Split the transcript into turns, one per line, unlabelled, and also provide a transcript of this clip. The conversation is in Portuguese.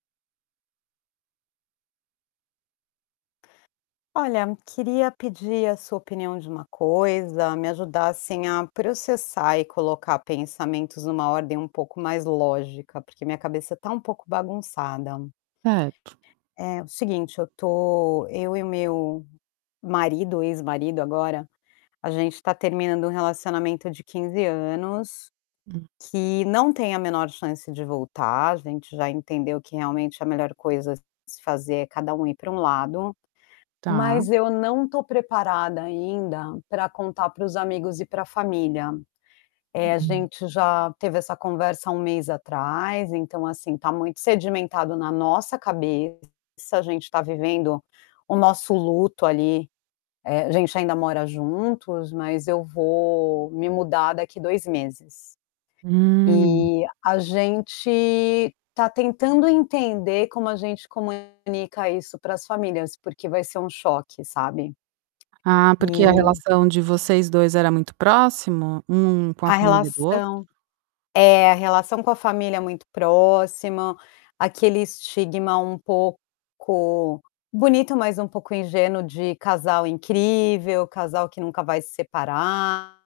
Olha, queria pedir a sua opinião de uma coisa, me ajudar, assim, a processar e colocar pensamentos numa ordem um pouco mais lógica, porque minha cabeça tá um pouco bagunçada.
É
É o seguinte, eu tô eu e o meu marido, ex-marido agora, a gente tá terminando um relacionamento de 15 anos,
Hum.
que não tem a menor chance de voltar. A gente já entendeu que realmente a melhor coisa a se fazer é cada um ir pra um lado,
Tá.
mas eu não tô preparada ainda pra contar para os amigos e pra família. Eh, a
Uhum.
gente já teve essa conversa há 1 mês atrás, então, assim, tá muito sedimentado na nossa cabeça, a gente tá vivendo o nosso luto ali, eh a gente ainda mora juntos, mas eu vou me mudar daqui 2 meses.
Hum.
E, a gente tá tentando entender como a gente comunica isso para as famílias, porque vai ser um choque, sabe.
Ah, porque a
E
relação de vocês 2 era muito próximo, um com a
A
família do outro?
relação é, a relação com a família é muito próxima, aquele estigma um pouco bonito, mas um pouco ingênuo de casal incrível, casal que nunca vai se separar